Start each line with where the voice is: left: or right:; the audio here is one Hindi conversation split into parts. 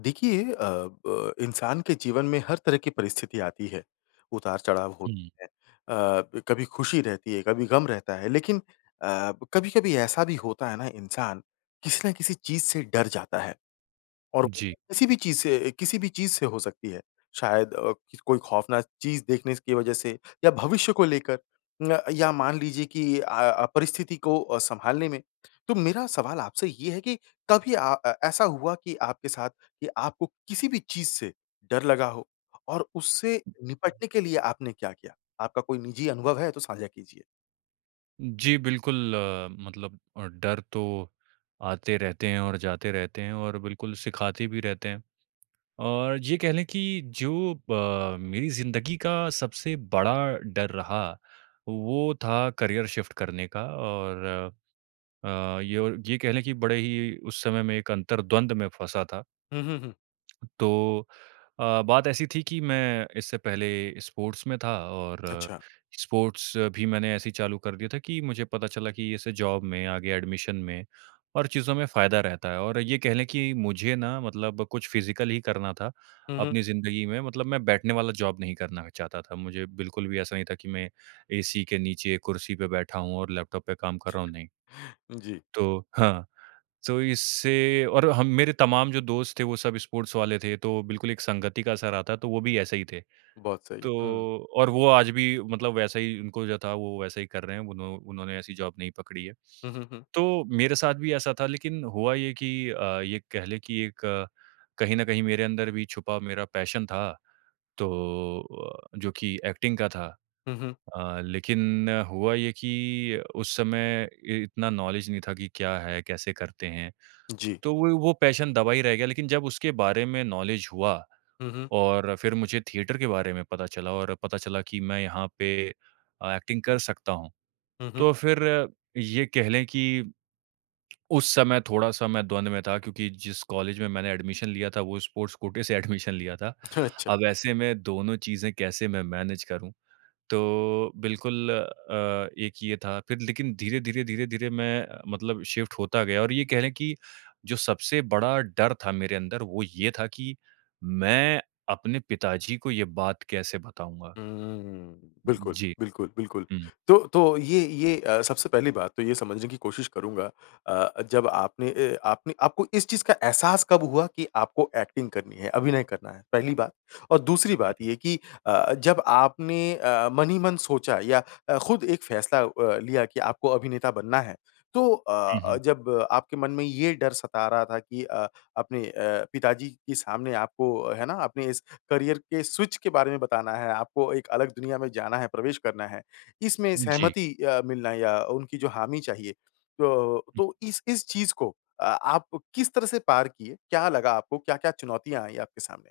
left: देखिए अ, ब इंसान के जीवन में हर तरह की परिस्थिति आती है, उतार-चढ़ाव
right: हुँ।
left: होता है अ, ब कभी खुशी रहती है, कभी गम रहता है। लेकिन अ, ब कभी-कभी ऐसा भी होता है ना इंसान, किसी ना किसी चीज़ से डर जाता है, और वो
right: जी।
left: किसी भी चीज़ से अ, किसी भी चीज़ से हो सकती है। शायद अ, किस कोई खौफ़नाक चीज़ देख ने स की वजह से या भविष्य को लेकर उम अ, या मान लीजिए कि अ अ, परिस्थिति को अ, सँभालने में। तो मेरा सवाल आपसे ये है कि कभी अ, ए ऐसा हुआ कि आपके साथ, कि आपको किसी भी चीज़ से डर लगा हो और उससे निपटने के लिए आपने क्या किया? आपका कोई निजी अनुभव है तो साझा कीजिए।
right: जी, बिल्कुल मतलब अ, डर तो आते रहते हैं और जाते रहते हैं और बिल्कुल सिखाते भी रहते हैं। और ज ये कह ले कि जो ब मेरी ज़िंदगी का सबसे बड़ा डर रहा, वो था करियर शिफ्ट करने का और अ, ये और ये कह लें कि बड़े ही उस समय मैं एक अंतरद्वंद में फँसा था।
left: हुँ, हुँ, हुँ।
right: तो अ, बात ऐसी थी कि मैं इससे पहले स्पोर्ट्स में था और
left: अच्छा।
right: स्पोर्ट्स भी मैंने ऐसे ही चालू कर दिया था कि मुझे पता चला कि ऐसे जॉब में, आगे एडमिशन में और चीज़ों में फायदा रहता है और ये कह लें कि मुझे ना मतलब कुछ फिजिकल ही करना था,
left: हुँ, हुँ।
right: अपनी ज़िन्दगी में मतलब मैं बैठने वाला जॉब नहीं करना चाहता था, मुझे बिल्कुल भी ऐसा नहीं था कि मैं एसी के नीचे कुर्सी पे बैठा हूँ और लैपटॉप पे काम कर रहा हूँ, नहीं।
left: जी।
right: तो हाँ, तो इससे और हम मेरे तमाम जो दोस्त थे वो सब स्पोर्ट्स वाले थे, तो बिल्कुल एक संगति का असर आता है, तो वो भी ऐसे ही थे।
left: बहुत सही है।
right: तो
left: हुँ।
right: और वो आज भी मतलब वैसा ही उनको जो था वो वैसा ही कर रहे हैं, उन्हों उन्होंने ऐसी जॉब नहीं पकड़ी है।
left: हुँ, हुँ, हुँ।
right: तो मेरे साथ भी ऐसा था लेकिन हुआ ये कि अ, ये कह लें कि एक कहीं न कहीं मेरे अंदर भी छुपा मेरा पैशन था, तो अ, जो कि एक्टिंग का था।
left: हुँ, हुँ।
right: अ, लेकिन हुआ ये कि उस समय इ इतना नॉलेज नहीं था कि क्या है? कैसे करते हैं?
left: जी।
right: तो वो ही वो पैशन दबा ही रह गया लेकिन जब उसके बारे में नॉलेज हुआ
left: हुँ, हुँ।
right: और फिर मुझे थिएटर के बारे में पता चला और पता चला कि मैं यहाँ पे अ, एक्टिंग कर सकता हूँ।
left: हुँ, हुँ।
right: तो फिर ये कह लें कि उस समय थोड़ा-सा मैं द्वंद में था क्योंकि जिस कॉलेज में मैंने एडमिशन लिया था वो स्पोर्ट्स कोटे से एडमिशन लिया था।
left: ठ अच्छा।
right: अब ऐसे में दोनों चीज़ें कैसे मैं मैनेज करूँ? तो बिल्कुल अ, एक ये था, फिर लेकिन धीरे-धीरे, धीरे-धीरे मैं मतलब शिफ्ट होता गया और ये कह लें कि, जो सबसे बड़ा डर था मेरे अंदर वो ये था कि मैं अपने पिताजी को ये बात कैसे बताऊँगा?
left: हुँ, हूँ, हूँ। बिल्कुल,
right: जी,
left: बिल्कुल, बिल्कुल।
right: हुँ।
left: तो तो ये ये अ, सबसे पहली बात तो ये समझने कि कोशिश करूँगा अ, जब आपने अ, आपने आपको इस चीज़ का एहसास कब हुआ कि आपको एक्टिंग करनी है? अभिनय करना है पहली बात। और दूसरी
right: हुँ,
left: बात
right: हुँ।
left: ये कि अ, जब आपने अ अ, मन ही मन सोचा या अ, खुद एक फैसला अ, लिया कि आपको अभिनेता बनना है, तो अ
right: हुँ,
left: अ,
right: हुँ।
left: जब आपके मन में ये डर सता रहा था कि अ, अपने अ, पिताजी के सामने आपको है ना, आपने इस करियर के स्विच के बारे में बताना है, आपको एक अलग दुनिया में जाना है, प्रवेश करना है। इसमें
right: जी।
left: सहमति अ, मिलना है या उनकी जो हामी चाहिए, तो
right: हुँ।
left: तो इस इस चीज़ को अ, आप किस तरह से पार किए, क्या लगा आपको, क्या-क्या चुनौतियाँ आई आपके सामने?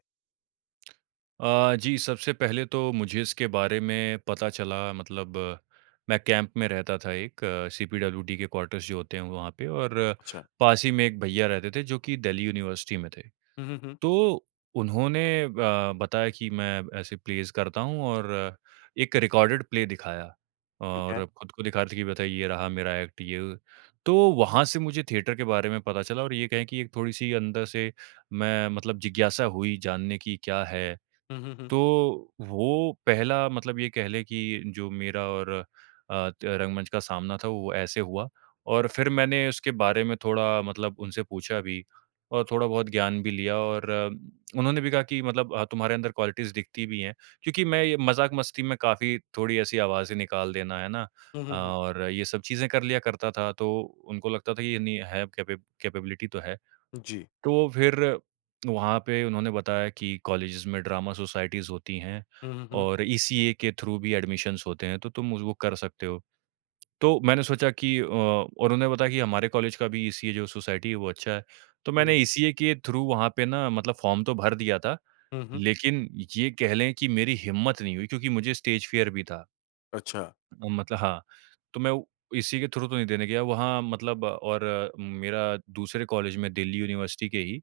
right: अ, जी, सबसे पहले तो मुझे इसके बारे में पता चला, मतलब मैं कैंप में रहता था एक, सीपीडब्ल्यूडी के क्वार्टर्स जो होते हैं वहाँ पे, और
left: अच्छा।
right: पास ही में एक भैया रहते थे जो कि दिल्ली यूनिवर्सिटी में थे।
left: हुँ, हुँ, हुँ।
right: तो उन्होंने ब बताया कि, "मैं ऐसे प्लेज़ करता हूँ।" और एक रिकॉर्डेड प्ले दिखाया,
left: ठीक है।
right: और खुद को दिखा रहे थे कि बथा ये रहा मेरा एक्ट, ये, वो। तो वहाँ से मुझे थिएटर के बारे में पता चला और ये कहें कि एक थोड़ी-सी अंदर से मैं मतलब जिज्ञासा हुई जानने की, क्या है।
left: हुँ, हुँ, हुँ।
right: तो वो पहला मतलब ये कह लें कि जो मेरा और अ, त रंगमंच का सामना था, वो ऐसे हुआ। और फिर मैंने उसके बारे में थोड़ा मतलब उनसे पूछा भी और थोड़ा-बहुत ज्ञान भी लिया, और उन्होंने भी कहा कि मतलब अ, "तुम्हारे अंदर क्वालिटीज़ दिखती भी हैं।" क्योंकि मैं ये मज़ाक-मस्ती में काफ़ी थोड़ी ऐसी आवाज़ें निकाल देना, है ना
left: हुँ,
right: अ,
left: हुँ, हुँ।
right: और ये सब चीज़ें कर लिया करता था, तो उनको लगता था ये नहीं है कैपे कैपेबिलिटी तो है।
left: उ, जी।
right: तो फिर वहाँ पे उन्होंने बताया कि, "कॉलेजेज़ में ड्रामा सोसाइटीज़ होती हैं,
left: हुँ, हुँ, हुँ।
right: और ईसीए के थ्रू भी एडमिशंस होते हैं, तो तुम उज़ वो कर सकते हो।" तो मैंने सोचा कि अ, और उन्होंने बताया कि, "हमारे कॉलेज का भी ईसीए जो सोसाइटी है, वो अच्छा है।" तो
left: हुँ,
right: मैंने
left: हुँ।
right: ईसीए के थ्रू वहाँ पे ना मतलब फॉर्म तो भर दिया था,
left: हुँ, हुँ।
right: लेकिन ये कह लें कि मेरी हिम्मत नहीं हुई क्योंकि मुझे स्टेज फियर भी था।
left: अच्छा।
right: अ, मतलब हाँ। तो मैं वो इसी के थ्रू तो नहीं देने गया वहाँ मतलब और मेरा दूसरे कॉलेज में, दिल्ली यूनिवर्सिटी के ही,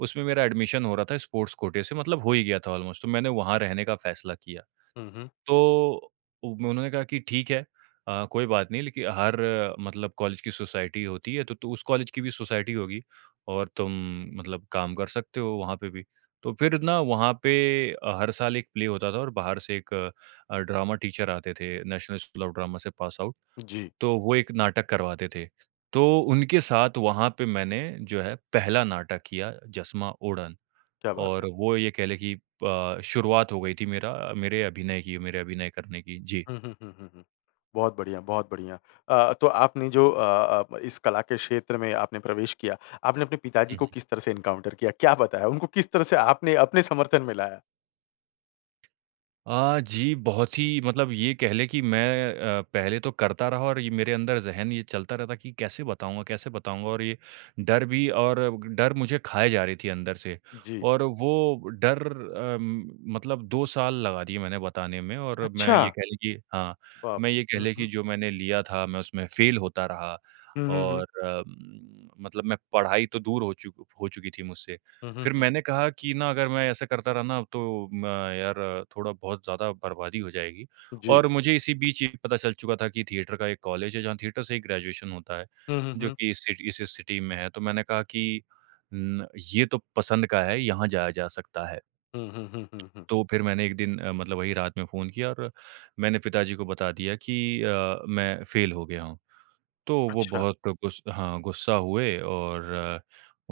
right: उसमें मेरा एडमिशन हो रहा था, स्पोर्ट्स कोटे से, मतलब हो ही गया था ऑलमोस्ट। तो मैंने वहाँ रहने का फ़ैसला किया।
left: हुँ, हुँ।
right: तो उ उन्होंने कहा कि, "ठीक है अ, कोई बात नहीं। लेकिन हर मतलब कॉलेज की सोसाइटी होती है, तो तो उस कॉलेज की भी सोसाइटी होगी, और तुम मतलब काम कर सकते हो, वहाँ पे भी।" तो फिर ना, वहाँ पे अ, हर साल एक प्ले होता था, और बाहर से एक अ, ड्रामा टीचर आते थे, नेशनल स्कूल ऑफ ड्रामा से पास आउट।
left: जी।
right: तो वो एक नाटक करवाते थे। तो उनके साथ, वहाँ पे मैंने, जो है, पहला नाटक किया, जसमा उड़न।
left: क्या बात
right: और
left: है।
right: वो ये कह लें कि प शुरुआत हो गई थी मेरा मेरे अभिनय की, मेरे अभिनय करने की। जी।
left: हुँ, हुँ, हुँ, हुँ, हुँ। बहुत बढ़िया, बहुत बढ़िया। अ, तो आपने जो अ अ, प इस कला के क्षेत्र में आपने प्रवेश किया, आपने अपने पिताजी
right: हुँ,
left: को
right: हुँ।
left: किस तरह से एनकाउंटर किया? क्या बताया? उनको किस तरह से आपने अपने समर्थन में लाया?
right: अ, जी, बहुत ही मतलब ये कह लें कि मैं अ, पहले तो करता रहा और ये मेरे अंदर ज़हन ये चलता रहता कि, "कैसे बताऊँगा, कैसे बताऊँगा?" और ये डर भी और डर मुझे खाए जा रही थी अंदर से।
left: जी।
right: और वो डर अ, मतलब 2 साल लगा दिए मैंने बताने में और मैं,
left: अच्छा!
right: ये कह लें कि हाँ,
left: बाप
right: मैं ये कह
left: रे! हुँ,
right: लें कि
left: हुँ।
right: जो मैंने लिया था, मैं उसमें फ़ेल होता रहा
left: हुँ, हुँ, हुँ।
right: और उम, मतलब मैं पढ़ाई तो दूर हो चुक हो चुकी थी मुझसे।
left: हुँ, हुँ,
right: फिर
left: हुँ।
right: मैंने कहा कि ना, अगर मैं ऐसा करता रहा ना, तो म यार, थोड़ा-बहुत ज़्यादा बर्बादी हो जाएगी,
left: जी।
right: और मुझे इसी बीच ये भी पता चल चुका था कि थिएटर का एक कॉलेज है, जहाँ थिएटर से ही ग्रेजुएशन होता है,
left: हुँ, हुँ,
right: जो
left: हुँ।
right: कि इस सिटी से सिटी में है। तो मैंने कहा कि उम, "ये तो पसंद का है, यहाँ जाया जा सकता है।"
left: हुँ, हुँ, हुँ, हुँ, हुँ।
right: तो फिर मैंने एक दिन अ, मतलब वही रात में फ़ोन किया और मैंने पिताजी को बता दिया कि अ, मैं फ़ेल हो गया हूँ। तो वो
left: अच्छा।
right: बहुत गुस हाँ, गुस्सा हुए और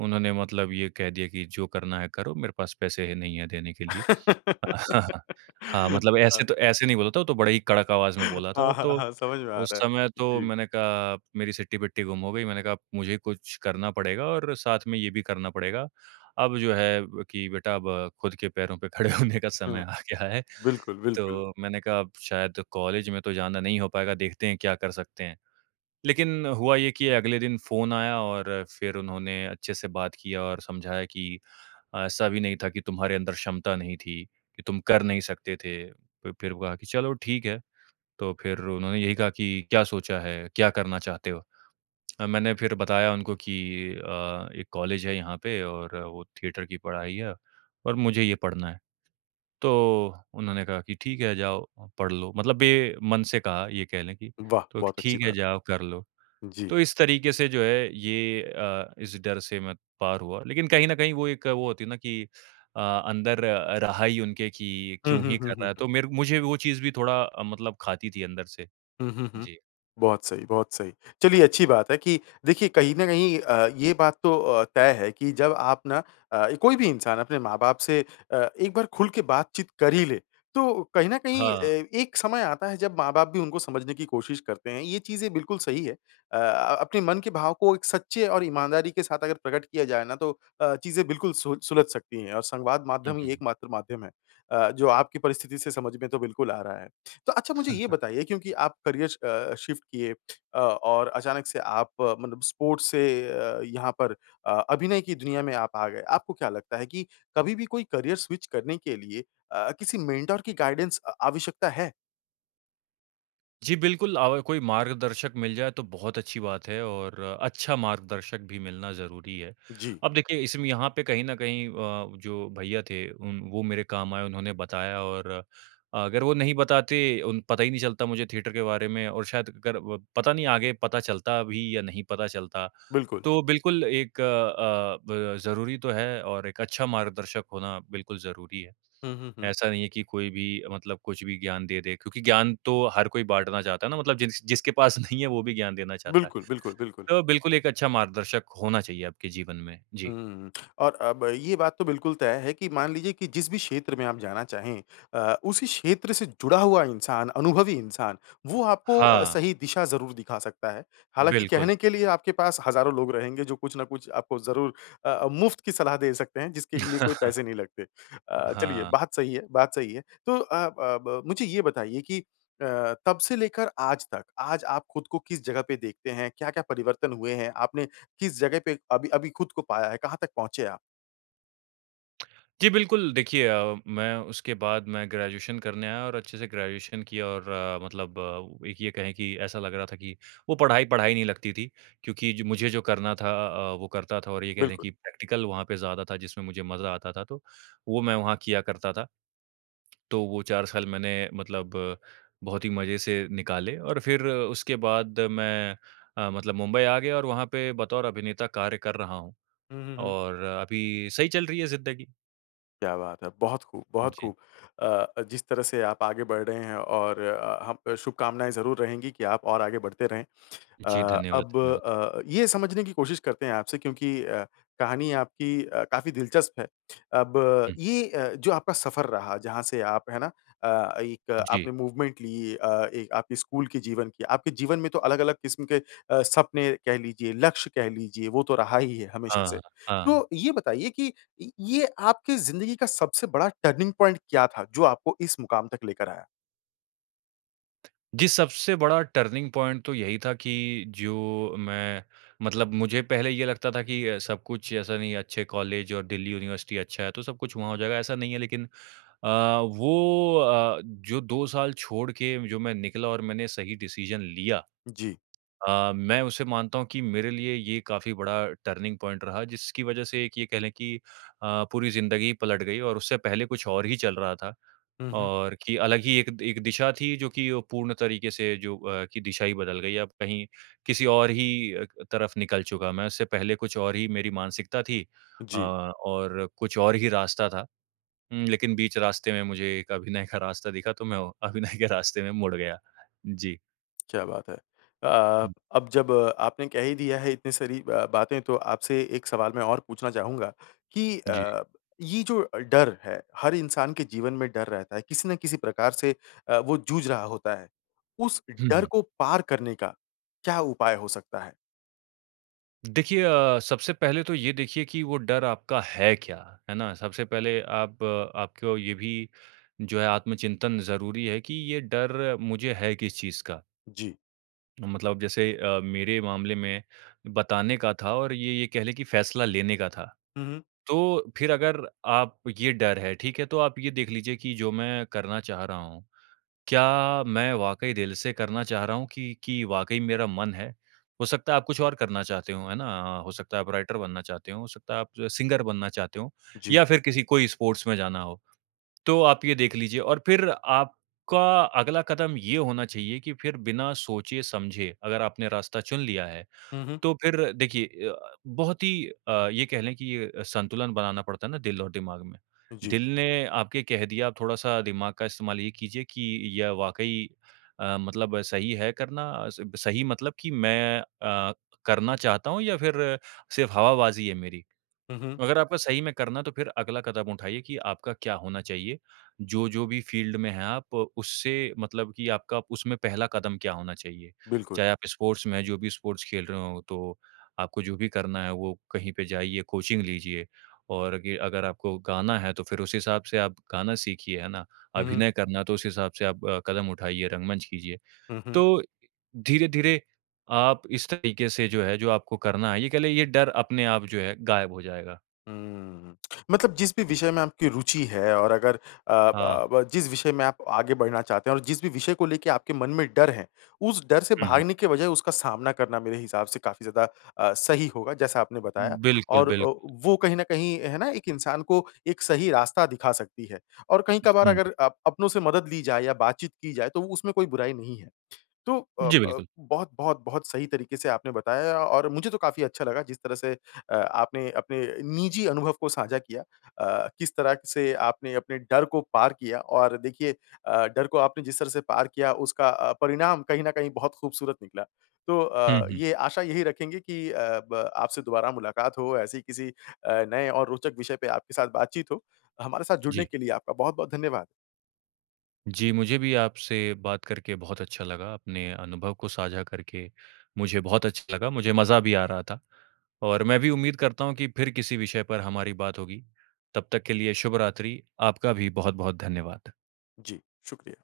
right: उन्होंने मतलब ये कह दिया कि, "जो करना है, करो। मेरे पास पैसे ही नहीं हैं, देने के लिए।" हाँ, मतलब
left: हाँ।
right: ऐसे तो ऐसे नहीं बोला था, वो तो बड़े ही कड़क आवाज़ में बोला था।
left: हाँ, हाँ,
right: तो
left: हाँ, समझ में आ
right: उस
left: रहा है।
right: समय तो,
left: जी।
right: मैंने कहा मेरी सिट्टी-बिट्टी गुम हो गई, मैंने कहा, "मुझे कुछ करना पड़ेगा और साथ में ये भी करना पड़ेगा। अब जो है ब कि बेटा, अब खुद के पैरों पे खड़े होने का समय
left: हुँ।
right: आ गया है।"
left: बिल्कुल, बिल्कुल।
right: तो मैंने कहा, "अब शायद कॉलेज में तो जाना नहीं हो पाएगा। देखते हैं, क्या कर सकते हैं।" लेकिन हुआ ये कि अगले दिन फ़ोन आया और फिर उन्होंने अच्छे से बात किया और समझाया कि, "ऐसा भी नहीं था कि तुम्हारे अंदर क्षमता नहीं थी, कि तुम कर नहीं सकते थे।" फ फिर हुआ कि चलो, ठीक है। तो फिर उन्होंने यही कहा कि, "क्या सोचा है, क्या करना चाहते हो? अ, मैंने फिर बताया उनको कि अ, "एक कॉलेज है यहाँ पे, और वो थिएटर की पढ़ाई है, और मुझे ये पढ़ना है।" तो उन्होंने कहा कि, "ठीक है, जाओ, पढ़ लो।" मतलब बेमन से कहा, ये कह लें कि,
left: वाह!
right: "तो
left: बहुत अच्छी
right: ठीक है,
left: बात।
right: जाओ, कर लो।"
left: जी।
right: तो इस तरीके से, जो है, ये अ, इस डर से मैं पार हुआ। लेकिन कहीं न कहीं, वो एक वो होती है ना कि अ, अंदर रहा ही उनके कि,
left: हुँ,
right: "क्यों
left: हुँ,
right: ही
left: हुँ,
right: कर रहा
left: हुँ,
right: है?"
left: हुँ।
right: तो मेर मुझे वो चीज़ भी थोड़ा अ, मतलब खाती थी अंदर से।
left: हुँ, हुँ, हुँ।
right: जी।
left: बहुत सही, बहुत सही। चलिए, अच्छी बात है कि देखिए, कहीं न कहीं अ, ये बात तो अ, तय है कि जब आप ना अ, कोई भी इंसान अपने माँ-बाप से अ, एक बार खुल के बातचीत कर ही ले, तो कहीं न कहीं अ,
right: हाँ।
left: एक समय आता है, जब माँ-बाप भी उनको समझने की कोशिश करते हैं, ये चीज़ें बिल्कुल सही है। अ अ, अपने मन के भाव को एक सच्चे और ईमानदारी के साथ अगर प्रकट किया जाए ना, तो अ, चीज़ें बिल्कुल सोच सुलझ सकती हैं, और संवाद
right: हुँ,
left: माध्यम ही
right: हुँ।
left: एकमात्र माध्यम है अ, जो आपकी परिस्थिति से समझ में तो बिल्कुल आ रहा है। तो अच्छा, मुझे ये बताइए, क्योंकि आप करियर च अ, शिफ्ट किए अ, और अचानक से आप मतलब स्पोर्ट्स से अ, यहाँ पर अ, अभिनय की दुनिया में आप आ गए। आपको क्या लगता है कि कभी भी कोई करियर स्विच करने के लिए अ, किसी मेंटर की गाइडेंस अ, आवश्यकता है?
right: जी, बिल्कुल, अव कोई मार्गदर्शक मिल जाए तो बहुत अच्छी बात है और अच्छा मार्गदर्शक भी मिलना ज़रूरी है।
left: जी।
right: अब देखिए इसमें यहाँ पे कहीं न कहीं अ, जो भैया थे उम, वो मेरे काम आए उन्होंने बताया और अ, अगर वो नहीं बताते उन पता ही नहीं चलता मुझे थिएटर के बारे में और शायद अगर व पता नहीं आगे पता चलता भी या नहीं पता चलता।
left: बिल्कुल।
right: तो बिल्कुल एक अ, ब ज़रूरी तो है और एक अच्छा मार्गदर्शक होना बिल्कुल ज़रूरी है।
left: हुँ, हुँ, हुँ।
right: ऐसा नहीं है कि कोई भी मतलब कुछ भी ज्ञान दे दे, क्योंकि ज्ञान तो हर कोई बाँटना चाहता है ना मतलब जिस जिसके पास नहीं है, वो भी ज्ञान देना चाहता है।
left: बिल्कुल, बिल्कुल, बिल्कुल।
right: तो बिल्कुल एक अच्छा मार्गदर्शक होना चाहिए आपके जीवन में।
left: हुँ,
right: जी।
left: हुँ, हुँ। और अब ये बात तो बिल्कुल तय है कि मान लीजिए कि जिस भी क्षेत्र में आप जाना चाहें अ, उसी क्षेत्र से जुड़ा हुआ इंसान, अनुभवी इंसान वो आपको अ,
right: हाँ।
left: सही दिशा ज़रूर दिखा सकता है। हालाँकि
right: बिल्कुल।
left: कहने के लिए आपके पास हज़ारों लोग रहेंगे जो कुछ ना कुछ आपको ज़रूर अ, मुफ्त की सलाह दे सकते हैं जिसके लिए कोई पैसे नहीं लगते। अ, चलिए
right: हाँ।
left: बात सही है बात सही है, तो अ अ, ब मुझे ये बताइए कि अ, तब से लेकर आज तक, आज आप खुद को किस जगह पे देखते हैं? क्या-क्या परिवर्तन हुए हैं? आपने किस जगह पे अभी, अभी खुद को पाया है? कहाँ तक पहुँचे आप?
right: जी, बिल्कुल देखिए अ, मैं उसके बाद मैं ग्रेजुएशन करने आया और अच्छे से ग्रेजुएशन किया और मतलब एक ये कहें कि ऐसा लग रहा था कि वो पढ़ाई, पढ़ाई नहीं लगती थी, क्योंकि ज मुझे जो करना था अ, वो करता था और ये कह लें
left: बिल्कुल।
right: कि प्रैक्टिकल वहाँ पे ज़्यादा था जिसमें मुझे मज़ा आता था, तो वो मैं वहाँ किया करता था। तो वो 4 साल मैंने मतलब बहुत ही मज़े से निकाले और फिर उसके बाद मैं अ, मतलब मुंबई आ गया और वहाँ पे बतौर अभिनेता कार्य कर रहा हूँ
left: हुँ, हुँ, हुँ।
right: और अभी सही चल रही है ज़िंदगी।
left: क्या बात है। बहुत ख़ूब बहुत
right: जी।
left: ख़ूब! अ अ, जिस तरह से आप आगे बढ़ रहे हैं और अ, हम शुभकामनाएँ ज़रूर रहेंगी कि आप और आगे बढ़ते रहें।
right: जी,
left: अ,
right: धन्यवाद,
left: अब
right: धन्यवाद।
left: अ, ये समझने की कोशिश करते हैं आपसे क्योंकि अ, कहानी आपकी अ, काफ़ी दिलचस्प है, अब
right: हुँ।
left: ये अ, जो आपका सफ़र रहा जहाँ से आप है ना अ, एक
right: जी।
left: आपने मूवमेंट ली अ, एक आपकी स्कूल की जीवन की आपके जीवन में तो अलग-अलग क़िस्म के अ, सपने कह लीजिए, लक्ष्य कह लीजिए वो तो रहा ही है हमेशा से।
right: हाँ, हाँ।
left: तो ये बताइए कि इ ये आपकी ज़िंदगी का सबसे बड़ा टर्निंग पॉइंट क्या था जो आपको इस मुक़ाम तक लेकर आया?
right: जी, सबसे बड़ा टर्निंग पॉइंट तो यही था कि जो मैं मतलब मुझे पहले ये लगता था कि अ, सब कुछ ऐसा नहीं, अच्छे कॉलेज और दिल्ली यूनिवर्सिटी अच्छा है, तो सब कुछ वहाँ हो जाएगा। ऐसा नहीं है लेकिन अ, वो अ, जो 2 साल छोड़ के जो मैं निकला और मैंने सही डिसीज़न लिया
left: जी।
right: अ, मैं उसे मानता हूँ कि मेरे लिए ये काफ़ी बड़ा टर्निंग पॉइंट रहा जिसकी वज़ह से एक ये कह लें कि अ, पूरी ज़िन्दगी पलट गई और उससे पहले कुछ और ही चल रहा था।
left: हुँ, हुँ।
right: और कि अलग ही एक एक दिशा थी जो कि वो पूर्ण तरीके से जो अ, कि दिशा ही बदल गई। अब कहीं किसी और ही अ, क तरफ निकल चुका मैं, उससे पहले कुछ और ही मेरी मानसिकता थी अ,
left: जी।
right: और कुछ और ही रास्ता था। उम, लेकिन बीच रास्ते में मुझे एक अभिनय का रास्ता दिखा. तो मैं वो अभिनय के रास्ते में मुड़ गया। जी।
left: क्या बात है। अ अ,
right: हुँ।
left: अब जब आपने कह ही दिया है इतनी सारी ब-बातें, तो आपसे एक सवाल मैं और पूछना चाहूँगा कि
right: जी।
left: अ, ये जो अ, डर है, हर इंसान के जीवन में डर रहता है, किसी ना किसी प्रकार से अ, वो जूझ रहा होता है। उस
right: हुँ,
left: डर
right: हुँ।
left: को पार करने का क्या उपाय हो सकता है?
right: देखिए अ, सबसे पहले तो ये देखिए कि वो डर आपका है क्या, है ना? सबसे पहले आप आपको ये भी जो है आत्मचिंतन ज़रूरी है कि ये डर मुझे है किस चीज़ का।
left: जी।
right: मतलब जैसे अ, मेरे मामले में बताने का था और ये ये कह लें कि फैसला लेने का था।
left: हुँ, हुँ।
right: तो फिर अगर आप ये डर है, ठीक है, तो आप ये देख लीजिए कि जो मैं करना चाह रहा हूँ, क्या मैं वाक़ई दिल से करना चाह रहा हूँ, कि कि वाक़ई मेरा मन है। हो सकता है आप कुछ और करना चाहते हों, है ना अ, हो सकता है आप राइटर बनना चाहते हों, हो सकता है आप जो है सिंगर बनना चाहते हों,
left: जी।
right: या फिर किसी कोई स्पोर्ट्स में जाना हो। तो आप ये देख लीजिए, और फिर आपका अगला कदम ये होना चाहिए कि फिर बिना सोचे-समझे अगर आपने रास्ता चुन लिया है,
left: हुँ, हुँ।
right: तो फिर देखिए य अ, बहुत ही अ, ये कह लें कि अ, संतुलन बनाना पड़ता है ना दिल और दिमाग में।
left: जी।
right: दिल ने आपके कह दिया, अब थोड़ा-सा दिमाग का इस्तेमाल ये कीजिए कि यह वाक़ई अ, मतलब सही है करना, स सही मतलब कि मैं अ, करना चाहता हूँ या फिर सिर्फ़ हवाबाज़ी है मेरी।
left: हुँ, हूँ।
right: अगर आपको सही में करना, तो फिर अगला कदम उठाइए कि आपका क्या होना चाहिए। जो-जो भी फील्ड में हैं आप, उससे मतलब कि आपका उसमें पहला कदम क्या होना चाहिए।
left: बिल्कुल।
right: चाहे आप स्पोर्ट्स में हैं जो भी स्पोर्ट्स खेल रहे हों, तो आपको जो भी करना है, वो कहीं पे जाइए, कोचिंग लीजिए। और अगे अगर आपको गाना है, तो फिर उस हिसाब से आप गाना सीखिए, है ना,
left: हुँ, हुँ।
right: अभिनय करना तो उस हिसाब से आप अ, कदम उठाइए, रंगमंच कीजिए।
left: हुँ, हुँ।
right: तो इ धीरे-धीरे आप इस तरीके से जो है जो आपको करना है ये कह लें, ये डर अपने आप जो है गायब हो जाएगा।
left: हुँ, मतलब जिस भी विषय में आपकी रूचि है और अगर अ,
right: हाँ।
left: ब ब जिस विषय में आप आगे बढ़ना चाहते हैं और जिस भी विषय को लेके आपके मन में डर है, उस डर से
right: हुँ, हुँ।
left: भागने की वजाय उसका सामना करना मेरे हिसाब से काफ़ी ज़्यादा अ, सही होगा, जैसा आपने बताया।
right: बिल्कुल,
left: और ओ
right: बिल्कुल।
left: वो कहीं न कहीं है ना, एक इंसान को एक सही रास्ता दिखा सकती है, और कहीं-कभार
right: हुँ।
left: अगर अप अपनों से मदद ली जाए या बात-चीत की जाए तो उसमें कोई बुराई नहीं है। तो अप
right: जी
left: अप
right: बिल्कुल।
left: बहुत बहुत बहुत सही तरीके से आपने बताया और मुझे तो काफ़ी अच्छा लगा जिस तरह से अ, आपने अपने निजी अनुभव को साझा किया अ, किस तरह से आपने अपने डर को पार किया और देखिए अ, डर को आपने जिस तरह से पार किया उसका अ, परिणाम कहीं न कहीं बहुत खूबसूरत निकला। तो
right: हुँ,
left: अ,
right: हुँ।
left: ये आशा यही रखेंगे कि अ, ब आपसे दोबारा मुलाकात हो, ऐसे ही किसी अ, नए और रोचक विषय पे आपके साथ बात-चीत हो। हमारे साथ जुड़ने
right: जी।
left: के लिए आपका बहुत-बहुत धन्यवाद।
right: जी, मुझे भी आपसे बात करके बहुत अच्छा लगा, अपने अनुभव को साझा करके मुझे बहुत अच्छा लगा, मुझे मज़ा भी आ रहा था। और मैं भी उम्मीद करता हूँ कि फिर किसी विषय पर हमारी बात होगी, तब तक के लिए शुभ रात्रि। आपका भी बहुत-बहुत धन्यवाद।
left: जी, शुक्रिया।